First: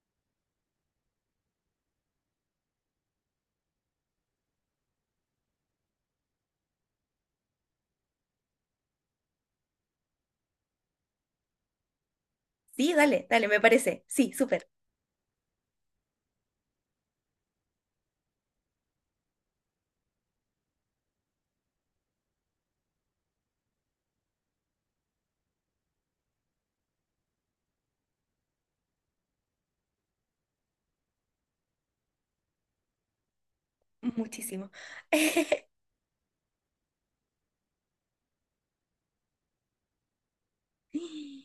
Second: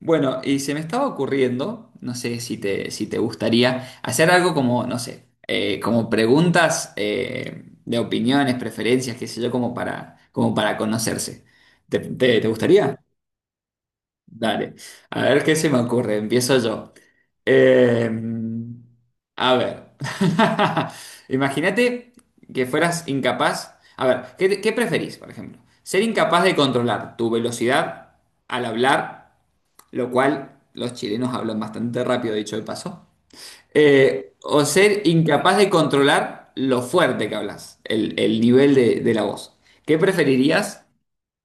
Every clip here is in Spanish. Bueno, y se me estaba ocurriendo, no sé si te gustaría, hacer algo como, no sé, como preguntas de opiniones, preferencias, qué sé yo, como para conocerse. ¿Te Sí, gustaría? dale, dale, me parece. Sí, súper. Dale. A ver qué se me ocurre. Empiezo yo. Eh, a ver. Imagínate que fueras incapaz. A ver, ¿qué preferís, por ejemplo? ¿Ser incapaz de controlar tu velocidad al hablar? Lo cual los chilenos hablan bastante rápido, dicho de paso, o Muchísimo. ser incapaz de controlar lo fuerte que hablas, el nivel de la voz. ¿Qué preferirías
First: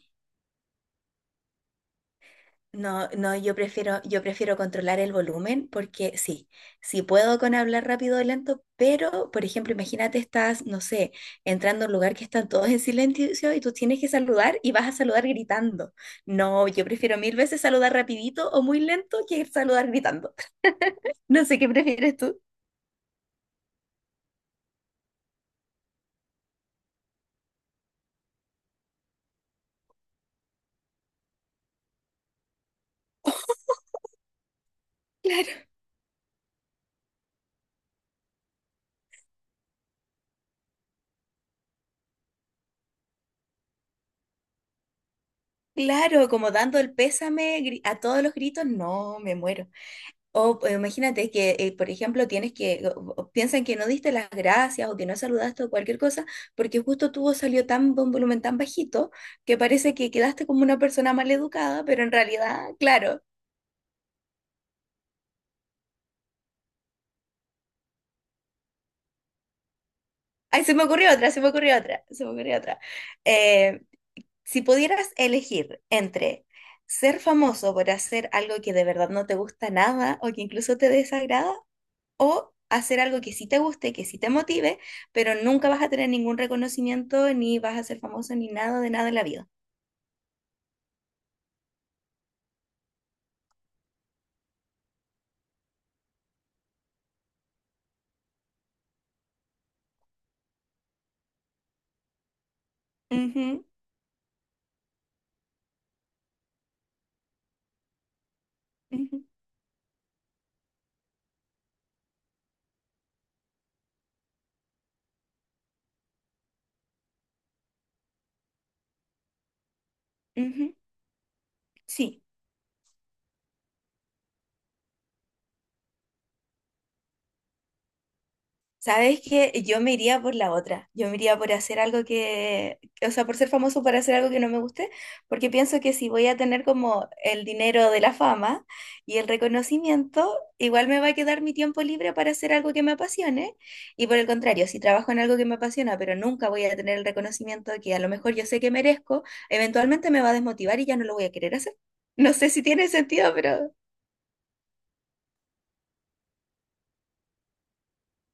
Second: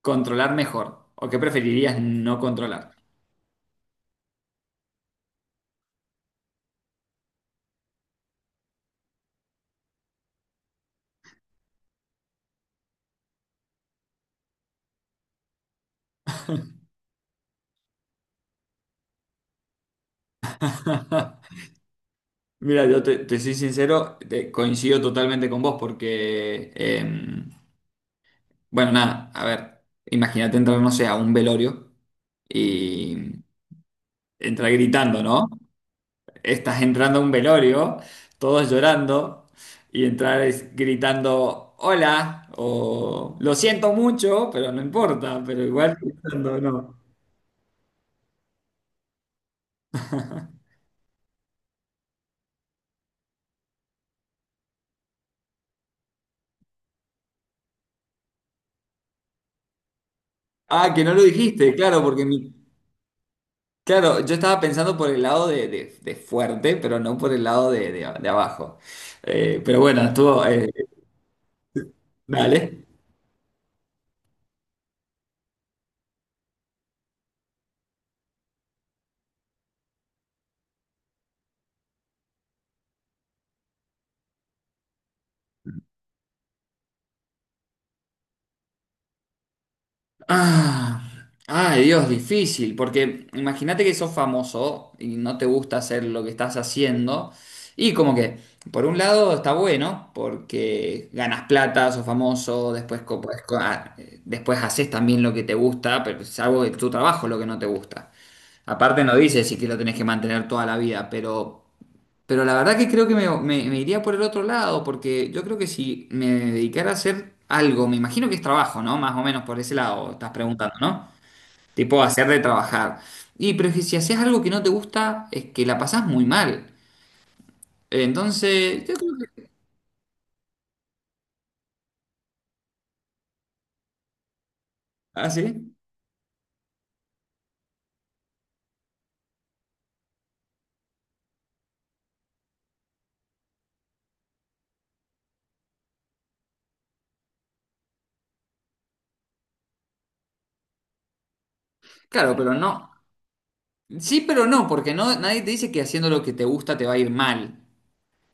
controlar mejor o qué preferirías no controlar? No, no, yo prefiero controlar el volumen porque sí, sí puedo con hablar rápido o lento, pero, por ejemplo, imagínate estás, no sé, entrando a un lugar que están todos en silencio y tú tienes que saludar y vas a saludar gritando. No, yo prefiero mil veces saludar rapidito o muy lento que saludar gritando. No sé qué prefieres tú. Mira, yo te soy sincero, coincido totalmente con vos porque, bueno, nada, a ver, imagínate entrar, no sé, a un velorio y entrar gritando, ¿no? Claro, Estás entrando a un velorio, todos llorando, y gritando hola, o lo siento mucho, pero no importa, pero igual claro, como gritando, dando el no. pésame a todos los gritos, no, me muero. O Imagínate que, por ejemplo, tienes que, o piensan que no diste las gracias o que no saludaste o cualquier cosa, porque justo tu voz salió tan de un volumen tan bajito que parece que quedaste como una Ah, que persona no lo mal dijiste, educada, pero claro, en porque mi, realidad, claro. claro, yo estaba pensando por el lado de, de fuerte, pero no por el lado de, de abajo. Pero bueno, estuvo, Ay, se me ocurrió otra, se me ocurrió otra, se me ocurrió dale. otra. Eh, si pudieras elegir entre ser famoso por hacer algo que de verdad no te gusta nada o que incluso te desagrada, o hacer algo que sí te guste, que sí te motive, pero nunca vas a tener ningún reconocimiento, ni vas a ser famoso, ni nada de nada en la vida. Ah, ay, Dios, difícil, porque imagínate que sos famoso y no te gusta hacer lo que estás haciendo. Y como que, por un lado está bueno, porque ganas plata, sos famoso, después, Ujú, después haces también lo que te gusta, pero es algo de tu trabajo lo que no te gusta. Aparte no ujú, dices si que lo tenés que mantener toda la vida, pero... Pero la verdad que creo que me, me iría por el otro lado, porque yo creo que si me dedicara a hacer algo, me imagino que es trabajo, ¿no? Más o menos por ese lado estás preguntando, ujú. ¿no? Tipo Sí. hacer de trabajar. Y pero es que si haces algo que no te gusta, es que la pasás muy mal. Entonces, yo creo ¿Sabes que... qué? Yo me iría por la otra. Yo me iría por hacer algo que, o sea, por ser famoso para hacer algo que no me guste, ¿Ah, porque sí? pienso que si voy a tener como el dinero de la fama y el reconocimiento, igual me va a quedar mi tiempo libre para hacer algo que me apasione. Y por el contrario, si trabajo en algo que me apasiona, pero nunca voy a tener el reconocimiento que a lo mejor yo sé que merezco, eventualmente me va a desmotivar y ya no lo voy a querer hacer. No Claro, sé pero si tiene no. sentido, pero... Sí, pero no, porque no, nadie te dice que haciendo lo que te gusta te va a ir mal.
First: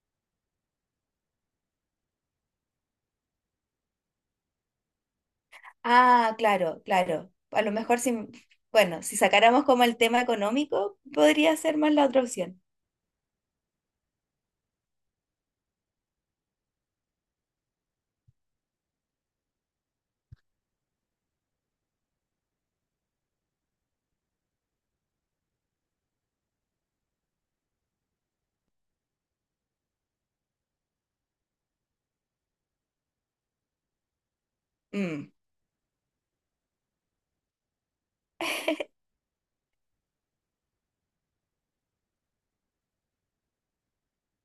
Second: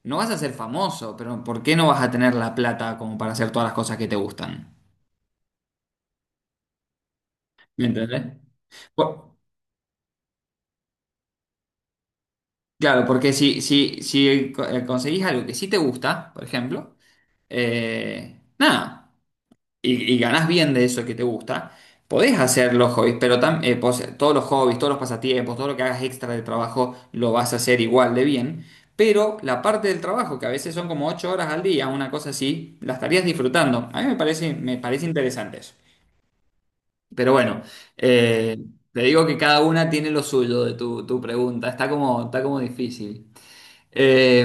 No vas a ser famoso, pero ¿por qué no vas a tener la plata como para hacer todas las cosas que te gustan? Ah, claro, claro. A lo ¿Me mejor si, entendés? bueno, si Por- sacáramos como el tema económico, podría ser más la otra opción. Claro, porque si conseguís algo que sí te gusta, por ejemplo, nada, y ganás bien de eso que te gusta, podés hacer los hobbies, pero todos los hobbies, todos los pasatiempos, todo lo que hagas extra del trabajo, lo vas a hacer igual de bien, pero la parte del trabajo, que a veces son como 8 horas al día, una cosa así, la estarías disfrutando. A mí me parece Mm. interesante eso. Pero bueno, eh, te digo que cada una tiene lo suyo de tu pregunta, está como difícil. Eh,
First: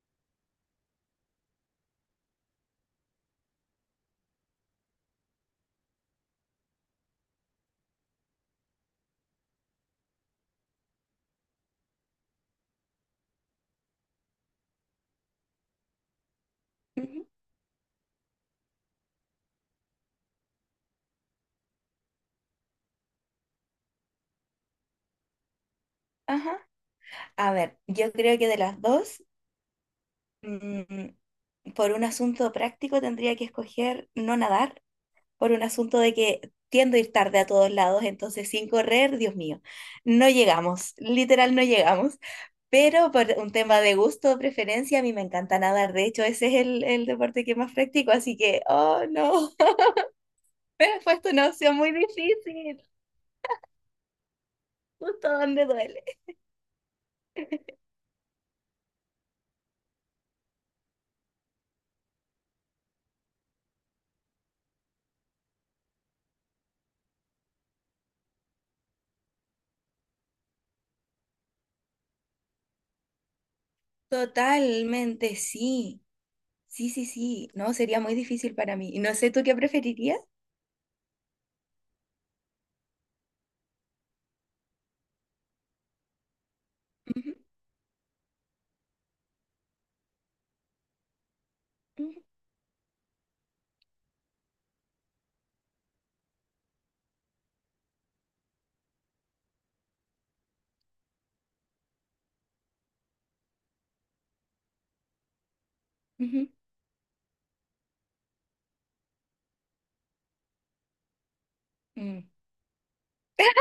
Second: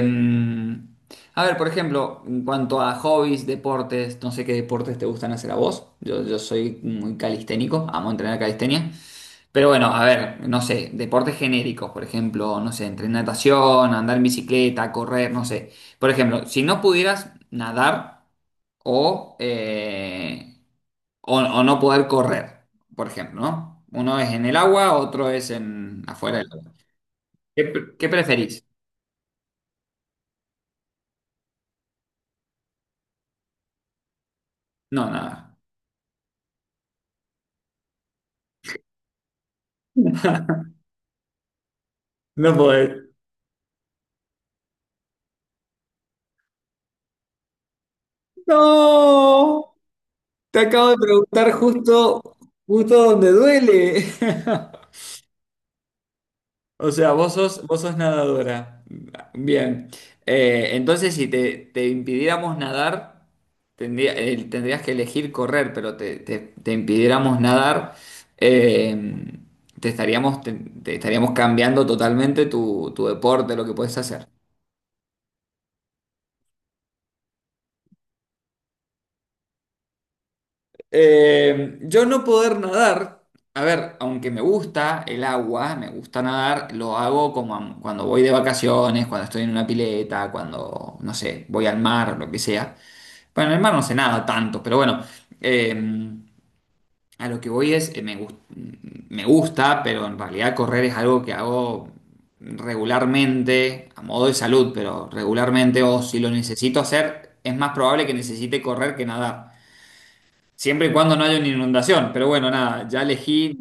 a ver, por ejemplo, en cuanto a hobbies, deportes, no sé qué deportes te gustan hacer a vos. Yo soy muy calisténico, amo entrenar calistenia. Pero bueno, a ver, no sé, deportes genéricos, por ejemplo, no sé, entrenar natación, andar en bicicleta, correr, no sé. Por ejemplo, si no Ujú. pudieras nadar o, o no poder correr, por ejemplo, ¿no? Uno es en el agua, otro es en afuera del Ajá. agua. A ¿Qué, ver, pre- qué yo creo que de preferís? las dos, mm, por un asunto práctico tendría que escoger no nadar, No, por nada. un asunto de que tiendo a ir tarde a todos lados, entonces sin correr, Dios mío, no llegamos, literal no llegamos. No podés. Pero por un tema de gusto o preferencia, a mí me encanta nadar. De hecho, ese es el deporte que más practico, así No, que, oh no. te acabo de Pero fue una preguntar opción muy justo, difícil, justo donde duele. justo donde duele. O sea, vos sos nadadora. Bien. Entonces, si te, te impidiéramos nadar, tendrías que elegir correr, pero te impidiéramos nadar, eh, te estaríamos, te, te estaríamos cambiando totalmente tu deporte, lo que puedes hacer. Totalmente, sí. Sí, sí, sí. No, sería muy difícil para mí. Y no sé, ¿tú qué preferirías? Yo no poder nadar, a ver, aunque me gusta el agua, me gusta nadar, lo hago Ujú, cuando voy de vacaciones, cuando estoy en una pileta, cuando, no sé, voy al mar o ujú, lo que sea. Bueno, en el mar no sé nada tanto, pero bueno, eh, a lo que voy es, me gusta, pero en realidad correr es algo que hago regularmente, a modo de salud, pero regularmente, o si lo ujú, necesito hacer, es más probable que necesite correr que nadar. Siempre y cuando no haya una inundación, mm. pero bueno, nada,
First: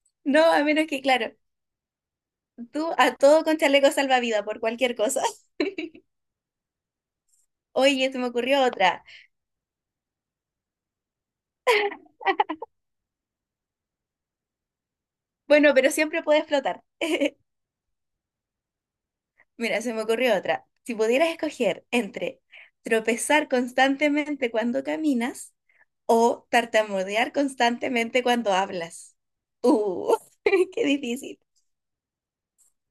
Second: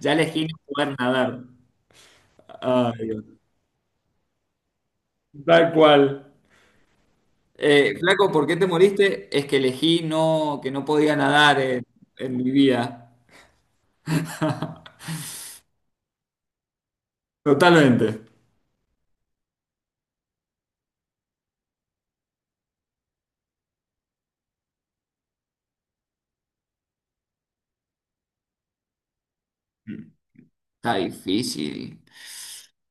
ya No, elegí no a menos poder que, claro, nadar. tú Ay, a Dios. todo con chaleco salvavidas por cualquier cosa. Tal cual. Oye, se me Flaco, ¿por qué ocurrió te otra. moriste? Es que elegí no, que no podía nadar en mi vida. Bueno, pero siempre puedes flotar. Totalmente. Mira, se me ocurrió otra. Si pudieras escoger entre tropezar constantemente cuando caminas o tartamudear constantemente cuando hablas. Uh, qué Está difícil. difícil.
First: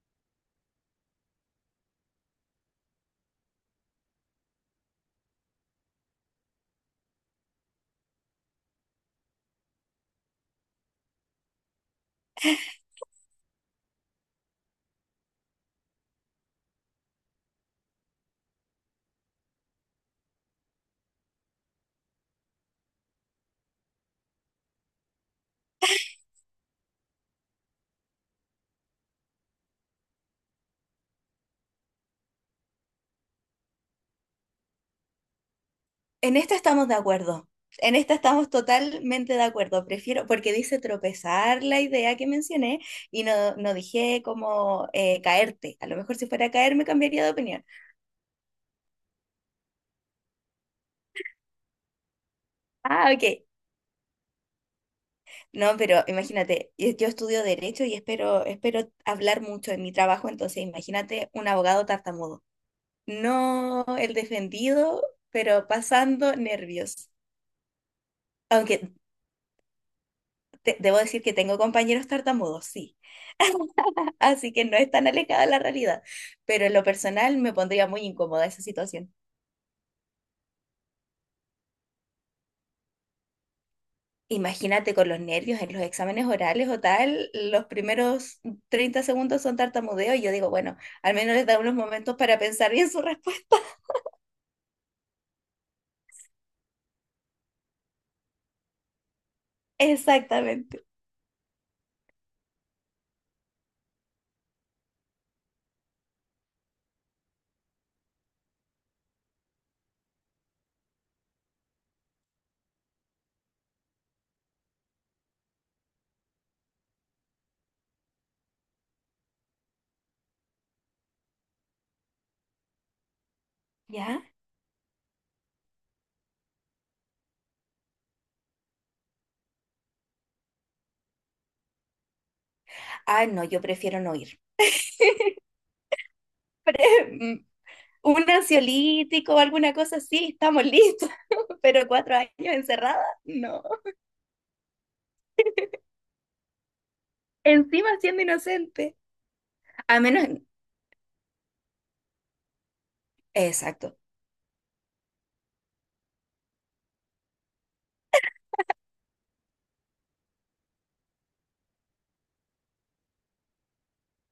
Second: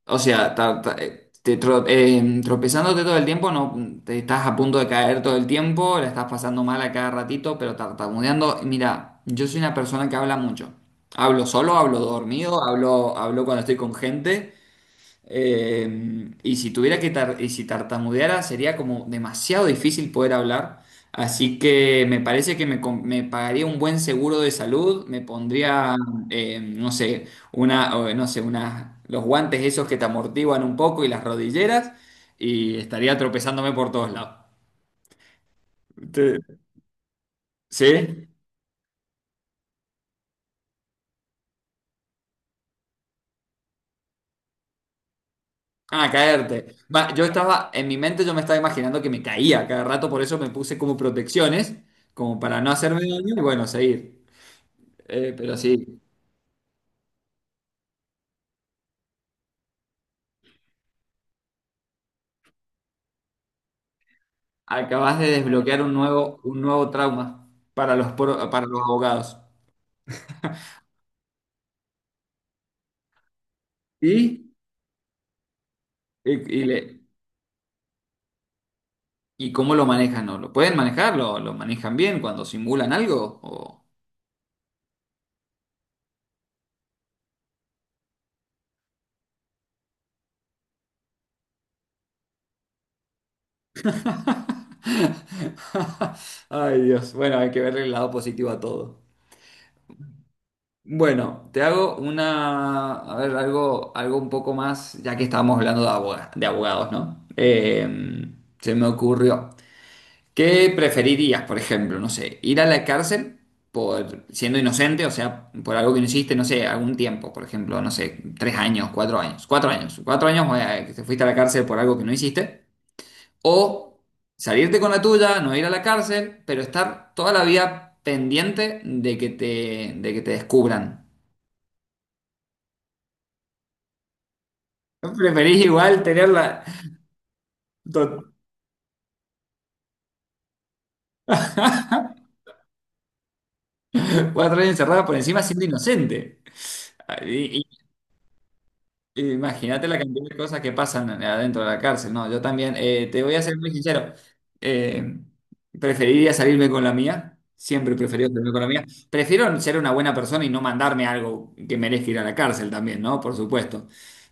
O sea, tropezándote todo el tiempo, no te estás a punto de caer todo el tiempo, la estás pasando mal a cada ratito, pero tartamudeando. Mira, yo soy una persona que habla mucho. Hablo solo, hablo dormido, hablo cuando estoy con gente. Y si tartamudeara sería como demasiado difícil poder hablar. Así que me parece que me, me pagaría un buen seguro de salud, me pondría, no sé, una, o, no sé, una, los guantes esos que te amortiguan un poco y las rodilleras y estaría tropezándome por todos lados. En Te- esta estamos de acuerdo. En esta ¿Sí? estamos totalmente de acuerdo. Prefiero, porque dice tropezar la idea que mencioné y no, no dije como caerte. A lo Ah, mejor si fuera a caerte. caer me Va, yo cambiaría de opinión. estaba, en mi mente yo me estaba imaginando que me caía cada rato, por eso me puse como protecciones, como para no hacerme Ah, ok. daño y bueno, seguir. Pero No, sí, pero imagínate, yo estudio derecho y espero hablar mucho en mi trabajo, entonces imagínate un abogado tartamudo. No el defendido, acabas de pero desbloquear pasando un nuevo nervios. trauma para para los Aunque abogados. Debo decir que tengo compañeros tartamudos, sí, ¿Y? así que no es tan alejada la realidad, Y, y pero en lo le- personal me pondría muy incómoda esa situación. ¿Y cómo lo manejan? ¿No? ¿Lo pueden manejar? Lo manejan bien cuando simulan algo? ¿O- Imagínate con los nervios en los exámenes orales o tal, los primeros 30 segundos son tartamudeo y yo digo, bueno, al menos les da unos momentos para pensar bien su respuesta. Ay, Dios. Bueno, hay que ver el lado positivo a todo. Exactamente. Bueno, te hago una, a ver, algo, algo un poco más, ya que estábamos hablando de de abogados, ¿no? Se me ocurrió. ¿Qué preferirías, por ejemplo? No sé, ir a la cárcel por siendo inocente, o sea, por algo que no hiciste, no sé, algún tiempo, por ejemplo, no sé, tres años, cuatro años, cuatro años, cuatro años que te fuiste a la cárcel por algo que no hiciste, o ¿Ya? salirte con la tuya, no ir a la cárcel, pero estar toda la vida pendiente de que te descubran. Ah, no, yo prefiero no ir. ¿No ¿Preferís igual tenerla Mm, to- un ansiolítico o alguna cosa así, estamos listos, pero 4 años encerrada, no. 4 años encerrada por encima siendo inocente? Encima siendo inocente. Imagínate la A menos, cantidad de cosas que pasan adentro de la cárcel. No, yo también, te voy a ser muy exacto, sincero, eh, preferiría salirme con la mía, siempre he preferido salirme con la mía. Prefiero ser una buena persona y no mandarme algo que merezca ir a la cárcel también, ¿no? Por supuesto.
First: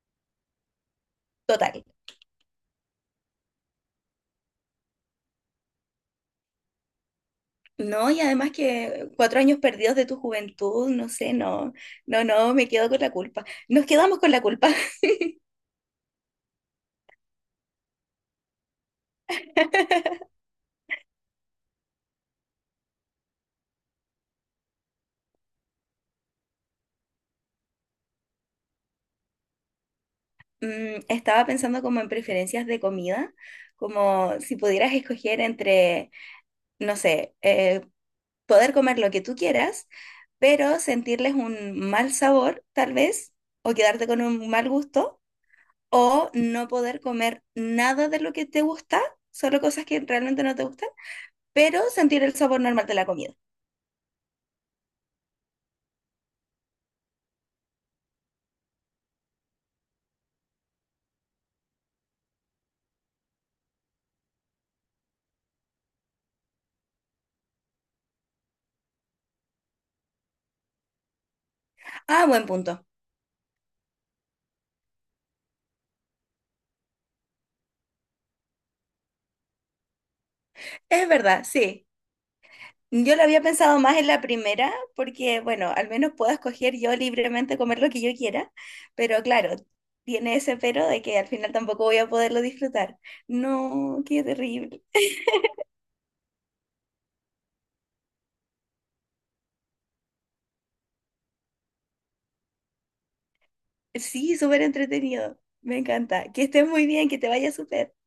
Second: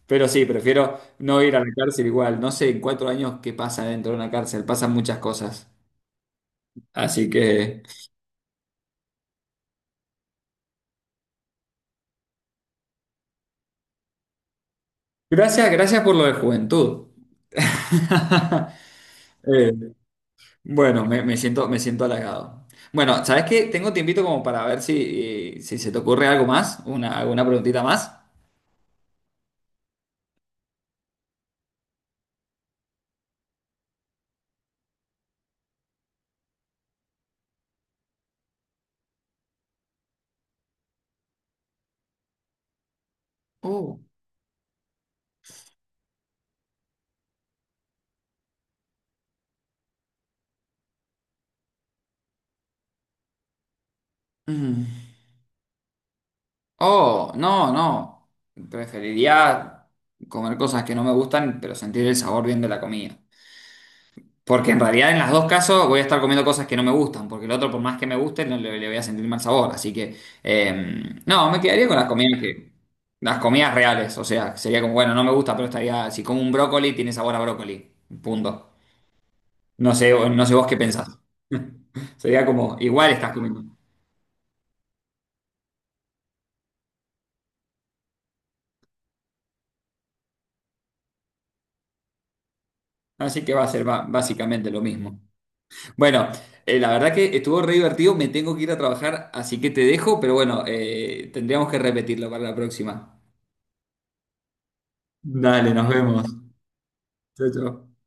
Pero sí, prefiero no ir a la total. cárcel igual. No sé en 4 años qué pasa dentro de una cárcel, pasan muchas cosas. Así que, No, y además que 4 años perdidos de tu juventud, no sé, no, no, no, me quedo con la culpa. Nos quedamos con la culpa. gracias, gracias por lo de juventud. Eh, bueno, me siento halagado. Bueno, ¿sabes qué? Tengo tiempito como para ver si, si se te ocurre algo más, una, alguna preguntita más. Mm, estaba pensando como en preferencias de comida, como si pudieras escoger entre, no sé, poder comer lo que tú quieras, pero sentirles un mal sabor, tal vez, o Oh, quedarte con un mal gusto, o no poder comer nada de lo que te gusta, solo cosas que realmente no te gustan, pero sentir el sabor normal de la comida. mm. Oh, no, no. Preferiría comer cosas que no me gustan, pero sentir el sabor bien de la comida. Porque en realidad en los dos casos voy a estar comiendo cosas que no me gustan, porque el otro por más que me guste no le voy a sentir mal sabor. Así que no, me quedaría con las Ah, comidas buen que, punto. las comidas reales. O sea, sería como, bueno, no me gusta, pero estaría, si como un brócoli, tiene sabor a brócoli. Punto. No sé, no sé vos qué Es pensás. verdad, sí. Sería como, igual Yo lo estás había comiendo. pensado más en la primera porque, bueno, al menos puedo escoger yo libremente comer lo que yo quiera, pero claro, tiene ese pero de que al final tampoco voy a poderlo disfrutar. Así que va a ser No, qué básicamente lo terrible. mismo. Bueno, la verdad que estuvo re divertido, me tengo que ir a trabajar, así que te dejo, pero bueno, tendríamos que repetirlo para la próxima. Sí, súper entretenido. Dale, Me nos vemos. encanta. Que estés muy bien, que te Chao, vaya súper. chao.